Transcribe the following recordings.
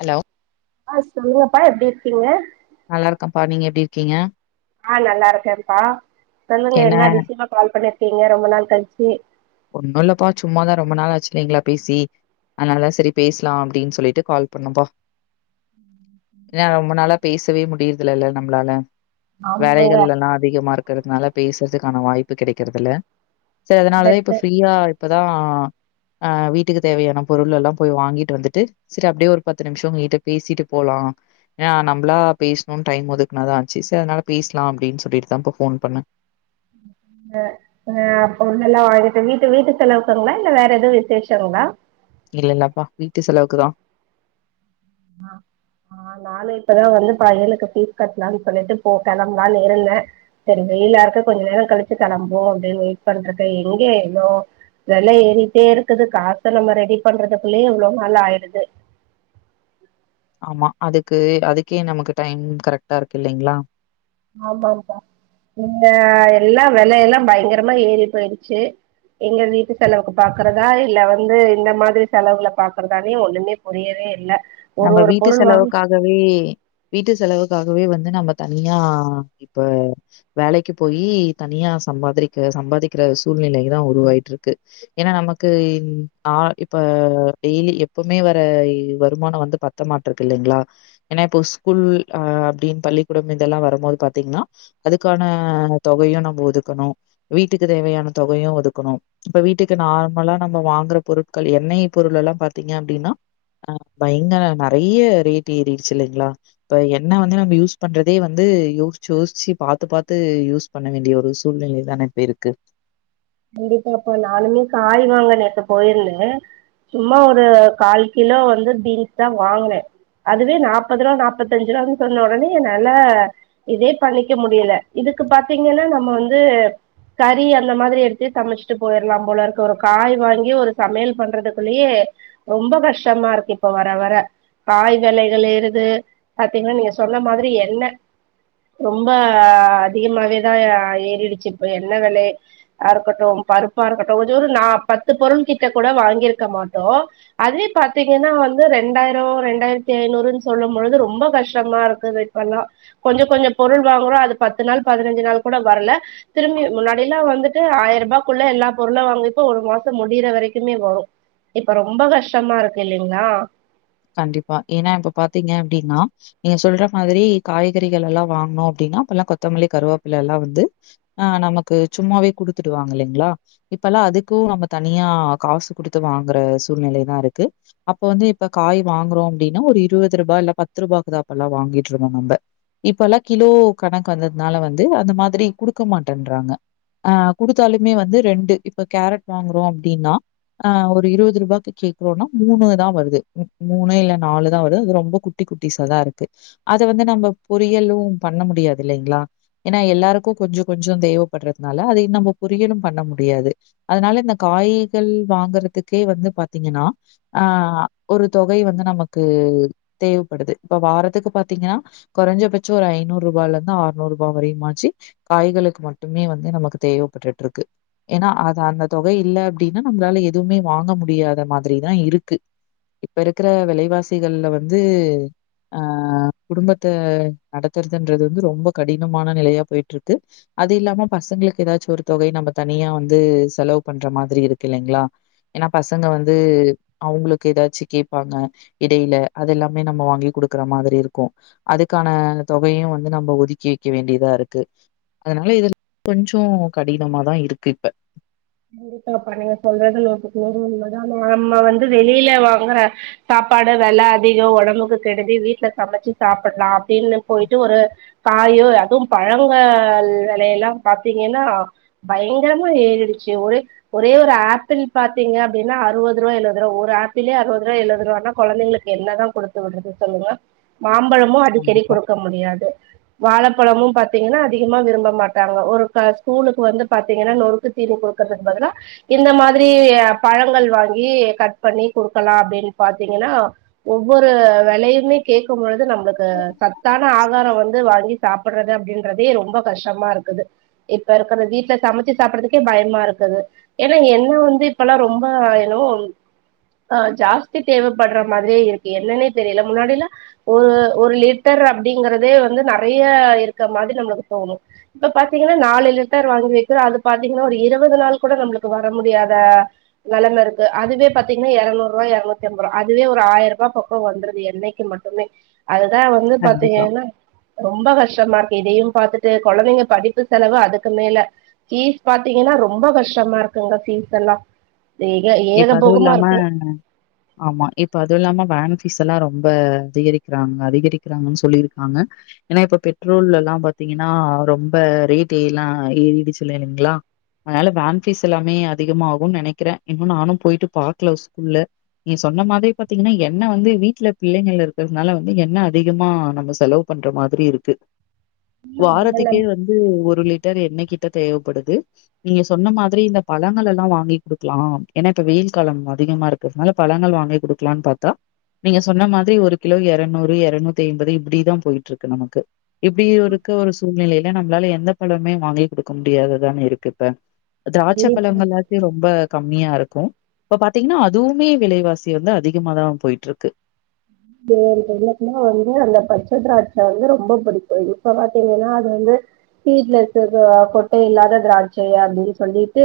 Hello ஆஹ் சொல்லுங்கப்பா எப்டி இருக்கீங்க நல்லா இருக்கப்பா நீங்க எப்டி இருக்கீங்க ஆஹ் நல்லா இருக்கேன்ப்பா சொல்லுங்க என்ன அதிஷயமா கால் பண்ணிரு க்கீங்க ரொம்ப நாள் கழுச்சு ஒண்ணும் இல்லப்பா சும்மாதான் ரொம்ப நாள் ஆச்சு இலைங்களா பேசி அதனாலதான் சரி பேசலாம் அப்டின் சொல்லிட்டு கால் பண்னேப்பா ஏன்னா ரொம்ப நாளா பேசவே முடியுறதுல்ல நம்மளால ஆமாங்க வேலைகள்லலாம் அதிகமா இருக்கு இருக்கறதுனால பேசுறதுக்கான வாய்ப்பு கெடைக்கறதுல சரி அதனாலதான் இப்ப பெட்டு ஐயா இப்பதான் ஆஹ் வீட்டுக்கு தேவையான பொருள் எல்லாம் போய் வாங்கிட்டு வந்துட்டு சரி அப்டியே ஒரு பத்து நிமிஷம் உங்ககிட்ட பேசிட்டு போலாம் ஏன்னா நம்மளா பேசணும்னு டைம் ஒதுக்குனாதான் ஆச்சு சரி அதனால பேசலாம் அப்டின்னு சொல்லிட்டுதான் இப்ப போன் பண்ணே ஹ ஹ பொருளெல்லாம் வாங்கிட்டு வீட்டு வீட்டு செலவுக்குங்களா இல்ல வேற எதுவும் விசேஷங்களா இல்லல்லப்பா வீட்டு செலவுக்குதான் ஹ் ஆஹ் நானும் இப்பதான் வந்து பையனுக்கு பீஸ் கட்டலாம்னு சொல்லிட்டு போ கிளம்பலாம்னு இருந்தேன் சரி வெயிலா இருக்கு கொஞ்ச நேரம் கழிச்சு கிளம்புபோம் அப்டின்னு வெயிட் பண்ட்டுருக்கேன் எங்க எவ்ளோ வெல ஏறிட்டே இருக்குது காச நம்ம ரெடி பண்றதுக்குள்ளயே இவ்வளவு நாள் ஆயிடுது ஆமா அதுக்கு அதுக்கே நமக்கு டைம் கரெட்டா இருக்கு இல்லைங்ளா ஆமாம்பா இங்க எல்லா வெலையெல்லா பய்ங்கரமா ஏறி போயிடுச்சு எங்க வீட்டு செலவுக்கு பாக்கறதா இல்ல வந்து இந்த மாதிரி செலவுகல பாக்குறதானே ஒண்ணுமே புரியவே இல்ல ஒரு நம்ம ஒரு வீட்டு பொருள் வாங்க செலவுக்காகவே வீட்டு செலவுக் க்காகவே வந்து நம்ம தனியா இப்ப வேலைக்கு போயி தனியா சம்பாதிரிக்க சம்பாதிக்கிற சூழ்நிலை தா உருவாயிட்ருக்கு ஏனா நமக்கு இந் ஆ இப்ப டெய்லி எப்பம்மே வர வ ருமான வந்து பத்த மாட்றுக் இல்லைங்ளா ஏன்னா இப்ப ஸ்கூல் ஆ அப்டின் பள்ளிக்கூடம் இதெல்லா வரும்போது பாத்தீங்னா அதுக்கான தொகையு நம்ம ஒதுக்கணு வீட்டுக்கு தேவையான தொகையு ஒதுக்கணு இப்ப வீட்டுக்கு நார்மலா நம்ம வாங்குற பொருட்கள் எண்ணெய் பொருளெல்லா பாத்தீங்க அப்டின்னா ஆ பயங்கர நெறைய ரேட் ஏறிடுச்சு இல்லைங்ளா இப்ப என்ன வந்து நம்ம யூஸ் பண்றதே வந்து யோசிச்சு யோசிச்சு பாத்து பாத்து யூஸ் பண்ண வேண்டிய ஒரு சூழ்நிலைதான இப்ப இருக்கு கண்டிப்பாப்பா நானுமே காய் வாங்க நேத்து போயிருந்தே சும்மா ஒரு கால் கிலோ வந்து பீன்ஸ் தா வாங்குனே அதுவே நாப்பதுருவா நாப்பத்தஞ்சு ருவானு சொன்ன ஒடனே என்னால இதே பண்ணிக்க முடில இதுக்கு பாத்தீங்கனா நம்ம வந்து கறி அந்த மாதிரி எடு த்து சமச்ட்டு போயர்லாம் போலருக்கு ஒரு காய் வாங்கி ஒரு சமையல் பண்றதுக்குள்ளயே ரொம்ப கஷ்டமா இருக்கு இப்ப வர வர காய் வெலைகள் ஏறுது பாத்தீங்கனா நீங்க சொன்ன மாதிரி எண்ண ரொம்ப அதிகமாவேதா ஏறிடுச்சு இப்ப எண்ண வெலயே ஆருக்கட்டும் பருப்பாருக்கட்டு கொஞ்ச ஒரு நா பத்து பொருள் கிட்ட கூட வாங்கிருக்க மாட்டோ அதுவே பாத்தீங்கன்னா வந்து ரெண்டாயிரோ ரெண்டாயிரத்தி ஐநூறுன் சொல்லும் பொழுது ரொம்ப கஷ்டமாருக்குது இப்பல்லா கொஞ்ச கொஞ்ச பொருள் வாங்குறோ அது பத்து நாள் பதினஞ்சு நாள் கூட வர்ல திரும்பியு முன்னாடியெல்லா வந்துட் டு ஆயருபாக்குள்ள எல்லா பொருளு வாங்கிப்போ ஒரு மாசம் முடியிற வரைக்குமே வரு இப்ப ரொம்ப கஷ்டமாருக்கு இல்லிங்ளா கண்டிப்பா ஏனா இப்ப பாத்தீங்க அப்டின்னா நீங்க சொல்ற மாதிரி காய்கறிகளெல்லா வாங்னோ அப்டினா இப்பல்லா கொத்தமல்லி கருவேப்பில எல்லா வந்து ஆ நமக்கு சும்மாவே குடுத்துட்டுவாங்க இல்லெங்ளா இப்பல்லா அதுக்கும் நம்ம தனியா காசு குடுத்து வாங்குற சூழ்நிலைதா இருக்கு அப்ப வந்து இப்ப காய் வாங்குறோ அப்டின்னா ஒரு இருவது ரூபா இல்ல பத்து ரூபாக்கு தா அப்பல்லா வாங்கிட்ருந்தோ நம்ப இப்பல்லா கிலோ கணக்கு வந்ததுனால வந்து அந்த மாதிரி குடுக்க மாட்டேன்றாங்க ஆ குடுத்தாலுமே வந்து ரெண்டு இப்ப கேரட் வாங்குறோ அப்டின்னா அ ஒரு இருவது ரூபாக்கு கேக்குறோனா மூணு தா வருது மூணு இல்ல நாலுதா வரு அது ரொம்ப குட்டி குட்டிசாதாருக்கு அத வந்து நம்ம பொரியலு பண்ண முடியாதில்லைங்ளா என்னா எல்லாருக்கு கொஞ்சோ கொஞ்சோ தேவப்பட்றதுனால அதயு நம்ம பொரியலும் பண்ண முடியாது அதனால இந்த காய்கள் வாங்கறதுக்கே வந்து பாத்தீங்கன்னா ஆ ஒரு தொகை வந்து நமக்கு தேவப்படுது இப்ப வாரத்துக்கு பாத்தீங்கனா கொறஞ்சபச்சோ ஒரு ஐநூறு ரூபாலந்து ஆற்நூ ருபா வரையுமாச்சு காய்களுக்கு மட்டுமே வந்து நமக்கு தேவப்பட்டுட்ருக்கு ஏனா அது அந்த தொகை இல்ல அப்டின்னா நம்ளால எதுமே வாங்க முடியாத மாதிரிதா இருக்கு இப்ப இருக்குற வெலைவாசிகள்ல வந்து ஆ குடும்பத்த நடத்துறதுன்றது வந்து ரொம்ப கடினமான நிலையா போயிட்ருக்கு அது இல்லாம பசங்ளுக்கு எதாச்சு ஒரு தொகை நம்ப தனியா வந்து செலவு பண்ற மாதிரி இருக்கு இல்லைங்ளா என்னா பசங்க வந்து அவுங்களுக்கு எதாச்சு கேப்பாங்க இடையில அதெல்லாமே நம்ம வாங்கி குடுக்குற மாதிரி இருக்கு அதுக்கான தொகையு வந்து நம்ப ஒதுக்கி வைக்க வேண்டியதாருக்கு அதுனால இது கொஞ்ச கடினமாதா இருக்கு இப்ப கண்டிப்பாப்பா நீங்க சொல்றது நூத்துக்கு நூறு உண்மதா நம்ம வந்து வெளில வாங்கற சாப்பாட வெல அதிகொ ஒடம்புக்கு கெடுதி வீட்ல சமச்சு சாப்புட்லா ப்டினு போயிட்டு ஒரு காயோ அதுவு பழங்கள் வெலையெல்லா பாத்தீங்கன்னா பயங்கரமா ஏறிடுச் சு ஒரே ஒரே ஒரு ஆப்பிள் பாத்தீங்க அப்டினா அறுவது ருவா எழுவது ருவா ஒரு ஆப்பிளே அறுவது ருவா எழுவது ருவானா கொழந்தைங்ளுக்கு என்னதா குடுத்து விட்றது சொல்லுங்க மாம்பழமு அடிக்கடி கண்டிப்பா, குடுக்க முடியாது வாழப்பழமு பாத்தீங்கனா அதிகமா விரும்ப மாட்டாங்க ஒரு த ஸ்கூலுக்கு வந்து பாத்தீங்கனா நொறுக்கு தீனி குடுக்றதுக்பதுலா இந்த மாதிரி பழங்கள் வாங்கி கட் பண்ணி குடுக்கலா அப்டின் பாத்தீங்கனா ஒவ்வொரு வெலையுமே கேக்கும்போ து நம்ளுக்கு சத்தான ஆதாரோ வந்து வாங்கி சாப்புட்றது அப்டின்றதே ரொம்ப கஷ்டமாருக்குது இப்பருக்குற வீட்ல சமச்சி சாப்பறதுக் கே பயமாருக்குது ஏனா எண்ண வந்து இப்பல்லா ரொம்ப என்னவோ அ ஜாஸ்தி தேவப்பட்ற மாதிரியே இருக்கு என்னனே தெரியல முன்னாடிலா ஒரு ஒரு லிட்டர் அப்டிங்கறதே வந்து நெறைய இருக்க மாதிரி நம்மளுக்கு தோணு இப்ப பாத்தீங்கனா நாலு லிட்டர் வாங்கி வைக்கிறோ அது பா பாத்தீங்னா ஒரு இருவது நாள் கூட நம்ளுக்கு வர முடியாத நெலமருக்கு அதுவே பாத்தீங்னா எரநூருவா எருநூத்தி அம்பருவா அதுவே ஒரு ஆயருபா பக்கொ வந்துருது எண்ணைக்கு மட்டுமே அதுதா வந்து கண்டிப்பா. பாத்தீங்கெனா ரொம்ப கஷ் டமாருக்கு இதையு பாத்துட்டு கொழந்தைங்க படிப்பு செலவு அதுக்கு மேல ஃபீஸ் பாத்தீங்கனா ரொம்ப கஷ்டமாருக்குங்க ஃபீஸ் எல்லா ஏக இப்ப ஏகபோகமா அதுவுல்லாம இருக்கு ஆமா இப்ப அதுவுல்லாம வேன் ஃபீஸ் எல்லா ரொம்ப அதிகரிக்குறாங்க அதிகரிக்கிறாங்கனு சொல்லிருக்காங்க எனா இப்ப பெட்ரோல் எல்லா பாத்தீங்கன்னா ரொம்ப ரேட் எல்லா ஏறிடுச்சு இல்லேங்ளா அனால வேன் ஃபீஸ் எல்லாமே அதிகமாகுனு நெனக்கிறே இன்னு நானு போயிட்டு பாக்ல ஸ்கூல்ல நீ சொன்ன மாதிரி பாத்தீங்கனா எண்ண வந்து வீட்ல பிள்ளைங்கள் இருக்கிறதுனால வந்து எண்ண அதிகமா நம்ம செலவு பண்ற மாதிரி இருக்கு வாரத்துக்கே வந்து ஒ ஒரு லிட்டர் எண்ணெ கிட்ட தேவப்படுது நீங்க சொன்ன மாதிரி இந்த பழங்கள் எல்லா வாங்கி குடுக் க்கலா ஏனா இப்ப வெயில் காலம் அதிகமா இருக்றதுனால பழங்கள் வாங்கி குடுக்லான் பாத்தா நீங்க சொன்ன மாதிரி ஒரு கிலோ எரநூறு எரநூத்தி ஐம்பது இப்டிதா போயிட்ருக்கு நமக்கு இப்டி இருக்க ஒரு சூழ்நிலைல நம்ளால எந்த பழமே வாங்கி குடுக்க முடியாததானே இருக்கு இப்ப திராட்ச கண்டிப்பா பழங்கள்லாத்தை ரொம்ப கம்மியா இருக்கு இப்ப பாத்தீங்கனா அதுவுமே விலைவாசி வந்து அதிகமாதா போயிட்ருக்கு [unintelligible] வந்து அந்த பச்ச திராட்ச வந்து ரொம்ப புடிக்கு இப்ப பாத்தீங்கனா அது வந்து வீட்ல இருக்கது கொட்டை இல்லாத திராட்சை அப்டினு சொல்லிட்டு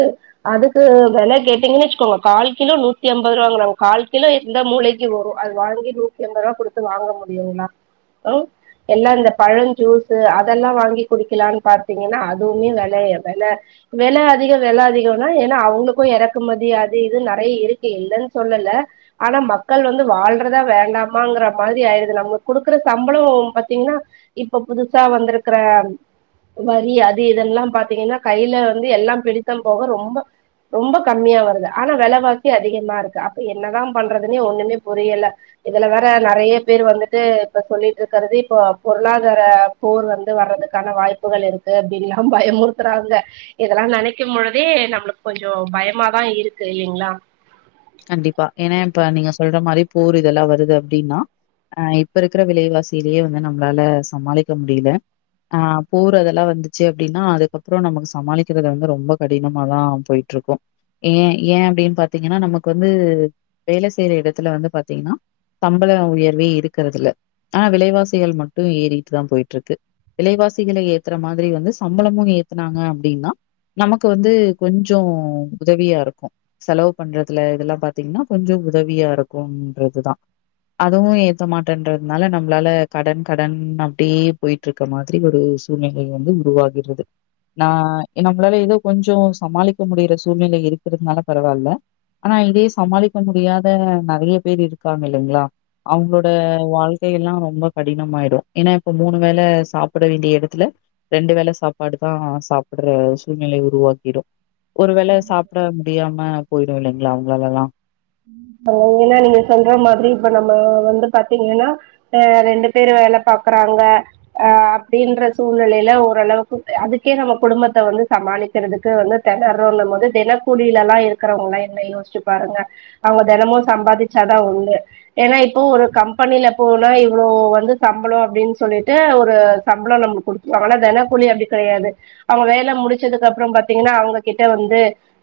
அதுக்கு வெல கேட்டீங்கன் வச்சுக்கோங்க கால் கிலோ நூத்தி அம்பது ருவாங்குறாங் கால் கிலோ எந்த மூலைக்கி வரு அது வாங்கி எம்பருவா குடுத்து வாங்க முடியுங்ளா. ஆ எல்லா அந்த பழம் ஜூஸ்ஸூ அதெல்லா வாங்கி குடிக்கலான்னு பாத்தீங்கன்னா அதுவுமே வெலைய வெல வெல அதிகோ வெல அதிகோன ஏனா அவங்ளுக்கு எறக்குமதி அது இணதுன நெறய ருக்கு யில்லன்னு சொல்லல ஆனா மக்கள் வந்து வாழ்றதா வேண்டாம் ங்கிற மாதிரி ஆயிடுது நம்ம குடுக்ற சம்பளோ பாத்தீங்கன்னா இப்ப புதுசா வந்திருக்கிற வரி அது இதெல்லா பாத்தீங்கன்னா கையில வந்து எல்லா பிடித்தம் போக ரொம்ப ரொம்ப கம்மியா வருது ஆனா வெலவாசி அதிகமாருக்கு அப்ப யென்னதா பண்றதுனு ஒண்ணுமே புரியல யிதுல வேற நறய பேர் வந்துட்டு இப்ப சொல்லிட்டுருக்கறது இப்போ பொருளாதார போர் வந்து வர்றதுக்கான வாய்ப்புகள் இருக்கு அப்படின்லா பயமுறுத்துறாங்க இதெல்லா நெனைக்கு பொழுதே நம்மளுக்கு கொஞ்சு பயமாதாருக்கு இல்லைங்களா கண்டிப்பா ஏனா யிப்ப நீங்க சொல்ற மாரி போர் யிதெல்லா வருது அப்டின்னா ஆ இப்பருக்கிற விலைவாசியிலயே வந்து நம்மளால சமாளிக்க முடில ஆ போரு அதெல்லா வந்துச்சு அப்டினா அதுக்கப்றோ நமக்கு சமாளிக்கறது வந்து ரொம்ப கடினமா தா போயிட்டுருக்கு ஏ ஏன் அப்டின்னு பாத்தீங்கன்னா நமக்கு க்கு வந்து வேலை செய்யர எடத்துல வந்து பாத்தீங்கன்னா சம்பள உயர்வேயிருக்கறதுயில்ல ஆனா விலைவாசிகள் மட்டு ஏறிட்டு தா போயிட்ருக்கு விலைவாசிகளை ஏத்துற மாதிரி வந்து சம்பளமும் ஏத்துனாங்க அப்டின்னா நமக்கு வந்து கொஞ்சு உதவியாருக்கு செலவு பண்ற ல இதுலெல்லா பாத்தீங்கன்னா கொஞ்சு உதவியா யிருக்கும் என்றதுதா அதுவு ஏத்த மாட்டேன்றதுனால நம்ளால கடன் கடன் அப்டியே போயிட்டுருக்க மாதிரி ஒரு சூழ்நிலை வந்து உருவாகிறது நா நம்மளால ஏதோ கொஞ்சு சமாளிக்க முடியிற சூழ்நிலையிருக்கிறதுனால பரவால்ல ஆனா இதே சமாளிக்க முடியாத நெறய பேர் இருக்காங்கல்லைங்களா அவங்களோட வாழ்க்கை யெல்லா ரொம்ப கடினமாயிடும் ஏனா யிப்ப மூணு வேல சாப்பிட வேண்டிய யிடத்துல ரெண்டு வேல சாப்பாடுதா சாப்பிடுற சூழ்நிலை உருவாக்கிடு ஒரு வேள சாப்ட முடியாம போயிடு இல்லைங்களா அவங்களால்லா ஏன்னா நீங்க சொல்ற மாதிரி இப்ப நம்ம வந்து பாத்தீங்கன்னா அ ரெண்டு பேரு வேல பாக்குறாங்க ஆ அப்டின்ற சூழ்நிலையில ஓரளவுக்கு அதுக்கே நம்ம குடும்பத்த வந்து சமாளிக்கிறதுக்கு வந்து திணறோனும்போது தினக்கூலியலல்லா இருக்கறவங்களா என்ன யோசிச்சு பாருங்க அவங்க தெனமு சம்பாதிச்சாதா உண்டு ஏன்னா இப்போ ஒரு கம்பெனியில போனா இவ்ளோ வந்து சம்பளோ அப்டின்னு சொல்லிட்டு ஒரு சம்பளம் நம்மளுக்கு குடுத்துவாங்கனா தென கூலி அப்டி கெடயாது அவங்க வேல முடிச்சதுக்கு அப்றம் பாத்தீங்கன்னா அவங்ககிட்ட வந்து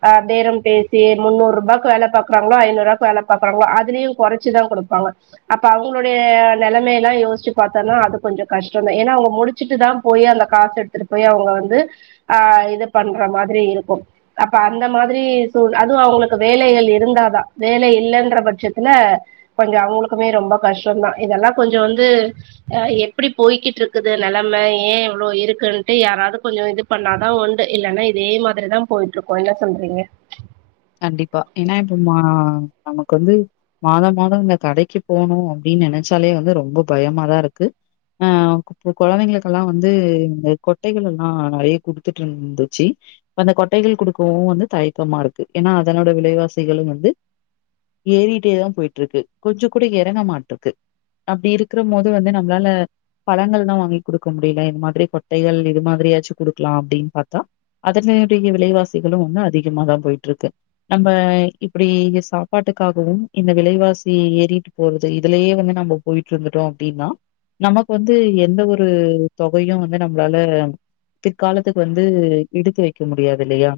ஆ பேரம் பேசி முன்னூறுபாக்கு வேல பாக்குறா ஐநூறாக்கு வேல பாக்ராங்களோ அதுலயு குறச்சிதா குடுப்பாங்க அப்ப அவங்ளுடய நெலமயலா யோசிச்சு பாத்தோனா அது கொஞ்சு கஷ்டந்தா ஏனா அவங்க முடிச்சிட்டு தா போய் அந்த காசு எடுத்துட்டு போய் அவங்க வந்து ஆ இது பண்ற மாதிரியிருக்கு அப்ப அந்த மாதிரி சூழ் அது அவங்களுக்கு வேலைகள் இருந்தாத தா வேல யில்லன்ற பட்சத்துல கொஞ்சு அவங்களுக்குமே ரொம்ப கஷ்டந்தா இதெல்லாம் கொஞ்சு வந்து ஆ எப்டி போயிக்கிட்ருக்குது நெலம ஏ இவ்ளோயிருக்குன்ட்டு யாராவது கொஞ்சு இது பண்ணாதா உண்டு யில்லைன்னா யிதே மாதிரிதான் போயிட்டுருக்கு என்ன சொல்றீங்க கண்டிப்பா ஏன்னா இப்போ மா நமக்கு வந்து மாதம் மாதோ இந்த கடைக்கு போனு அப்டின்னு நெனைச்சாலே வந்து ரொம்ப பயமாதாருக்கு ஆ கொழந்தைங்களுக்கெல்லா வந்து இந்த கொட்டைகளேல்லா நெறய குடுத்துட்ருந்துச்சு அந்த கொட்டைகள் குடுக்கவு வந்து தயக்கமாருக்கு க்கு ஏனா அதனோட விலைவாசிகளு வந்து ஏறிட்டேதா போயிட்ருக்கு கொஞ்சக்கூட எறங்க மாட்ருக்கு அப்டிருக்கிறம்போது வந்து நம்மளால பழங்கள்லா வாங்கி குடுக்க முடியில இந்த மாதிரி கொட்டைகள் இது மாதிரியாச்சு குடுக்கலா அப்டின்னு பாத்தா அதனுடைய விலைவாசிகளும் வந்து அதிகமா தா போயிட்ருக்கு ட்ருக்கு நம்ம இப்டி சாப்பாட்டுக்காகவும் இந்த விலைவாசி ஏறிட்டு போறது இதுலயு வந்து நம்ம போயிட்ருந்துட்டோ அப்டின்னா நமக்கு வந்து எந்த ஒரு தொகயு வந்து நம்மளால பிற்காலத்துக்கு வந்து எடுத்து வெக்க முடியாதில்லையா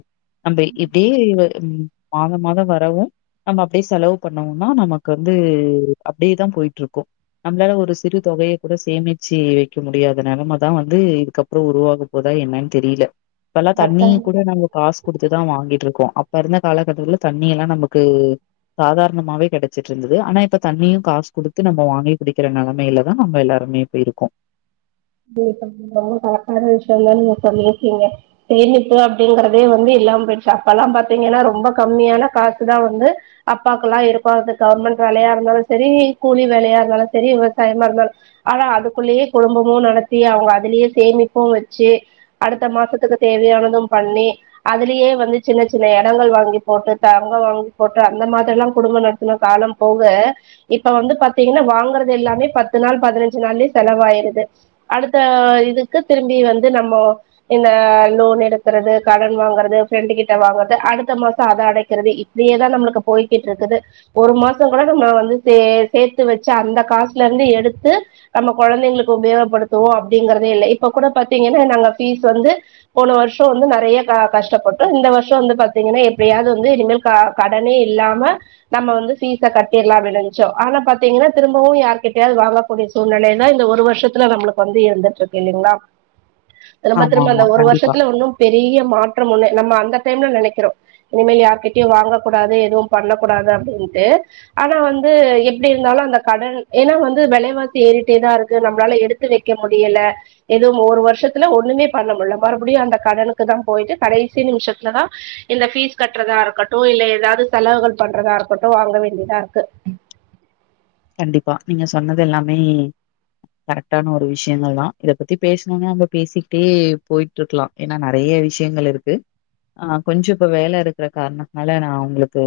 நம்ம இப்டியே மாதோ மாதோ வரவு நம்ம அப்டியே செலவு பண்ணோனா நமக்கு வந்து அப்டியேதா போயிட்ருக்கு நம்மளால ஒரு சிறு தொகய கூட சேமிச்சு வெக்க முடியாத நெலமதா வந்து இதுக்கப்றோ உருவாக போதா என்னன்னு தெரியல இப்பெல்லா தண்ணிய கரெக்டான கூட நம்ம காசு குடுத்துதா வாங்கிட்ருக்கோ அப்பிறந்த காலகட்டத்துல தண்ணியெல்லா நமக்கு சாதாரணமாவே கெடச்சிட்ருந்தது ஆனா இப்ப தண்ணியு காசு குடுத்து நம்ம வாங்கி குடிக்ற நெலமையிலதா நம்மயெல்லாருமே இப்பருக்கோ [unintelligible] ரொம்பகரக்ட்டான விஷயந்தா நீங்க சொல்லிருக்கீங்க சேமிப்பு அப்டிங்றதே வந்துயில்லாம போயிடுச்சு அப்பல்லா பாத்தீங்கன்னா ரொம்ப கம்மியான காசு தாவந்து அப்பாக்குல்லாருக்கு அது கவர்மெண்ட் வேலையாருந்தாலு சரி கூலி வேலையாருந்தாலு சரி விவசாயமாருந்தாலு ஆனா அதுக்குள்ளேயே குடும்பமும் நடத் சி அவுங்க அதுலியே சேமிப்பூ வெச்சி அடுத்த மாசத்துக்கு தேவீயானதும் பண்ணி அதுலியே வந்து சின்ன சின்ன எடங்கள் வாங்கி போட்டு தங்கோ வாங்கி போட்டு அந்த மாதிரிலா குடும்ப நடத்தின காலம் போக இப்ப வந்து பாத்தீங்னா வாங்கறதெல்லாமே பத்து நாள் பதினஞ்சு நாள்லே செலவாயிருது அடுத்த இதுக்கு திரும்பி வந்து நம்மோ இந்த லோன் எடுக்கறது கடன் வாங்கறது ஃப்ரெண்ட்டு கிட்டே வாங்கறது அடுத்த மாசோ அத அடக்கிறது இப்டியேதா நம்முளுக்கு போய்கிட்யிருக்குது ஒரு மாசோ கூட நம்ம வந்து சே சேத்து வெச்சு அந்த காசுலந்து எடுத்து நம்ம கொழந்தைங்களுக்கு உபயோகப்படு தோ அப்டிங்கறதேயில்லே இப்ப கூட பாத்தீங்கனா நாங்க ஃபீஸ் வந்து போன வர்ஷோ வந்து நெறைய க கஷ்டப்பட்டோ இந்த வர்ஷோ வந்து பாத்தீங்கனா எப்டியாது வந்து இன்மேல் க கடனே இல்லாம நம்ம வந்து ஃபீஸ்சா கட்டிர்லா அப்டி நென்ச்சோ ஆனா பாத்தீங்கனா திரும்பவு யார்கிட்டயாவது வாங்கக்கூடிய சூழ்நிலைதா இந்த ஒரு வருஷத்துல நம்ளுக் வந்து இருந்துட்ருக்கு இல்லிங்ளா திரும்ப ஆமா திரும்ப அந்த ஆமா ஒரு கண்டிப்பா வர்ஷத்துல ஒண்ணோ பெரிய மாற்றம் ஒண்ணு நம்ம அந்த டைம்ல நெனைக்கிறோ இனிமேல் யார்கிட்டயு வாங்கக்கூடாது எதுவும் பண்ணக்கூடாது அப்டின்ட்டு ஆனா வந்து எப்டி இருந்தாலு அந்த கடன் ஏனா வந்து வெலவாசி ஏறிட்டேதா இருக்கு நம்ளால எடுத் து வெக்க முடியலே எதுவு ஓர் வர்ஷத்துல ஒண்ணுமே பண்ண முல்லே மறுபடியு அந்த கடனுக்குதா போயிட்டு கடைசி நிம்ஷத்துலதா இந்த ஃபீஸ் கட்றதா இருக்கட்டோ இல்லே எதாது செலவுகள் பண்றதா இருக்கட்டோ வாங்க வேண்டியதாருக்கு கண்டிப்பா நீங்க சொன்னதெல்லாமே கரெக்டான ஒரு விஸ்யோங்கள்தா இத பத்தி பேஸ்னோனா நம்ப பேசிக்ட்டே போயிட்டுருக்லா ஏனா நெறைய விஷயங்கள் இருக்கு ஆ கொஞ்சோ இப்ப வேல இருக்கிற காரணத்துனாலே நா உங்ளுக்கு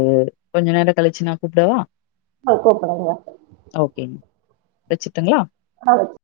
கொஞ்ச நேரோ கழிச்சு நா கூப்ட்டவா ஆ [unintelligible] ஓகேங்க வெச்சுட்டுங்ளா ஆ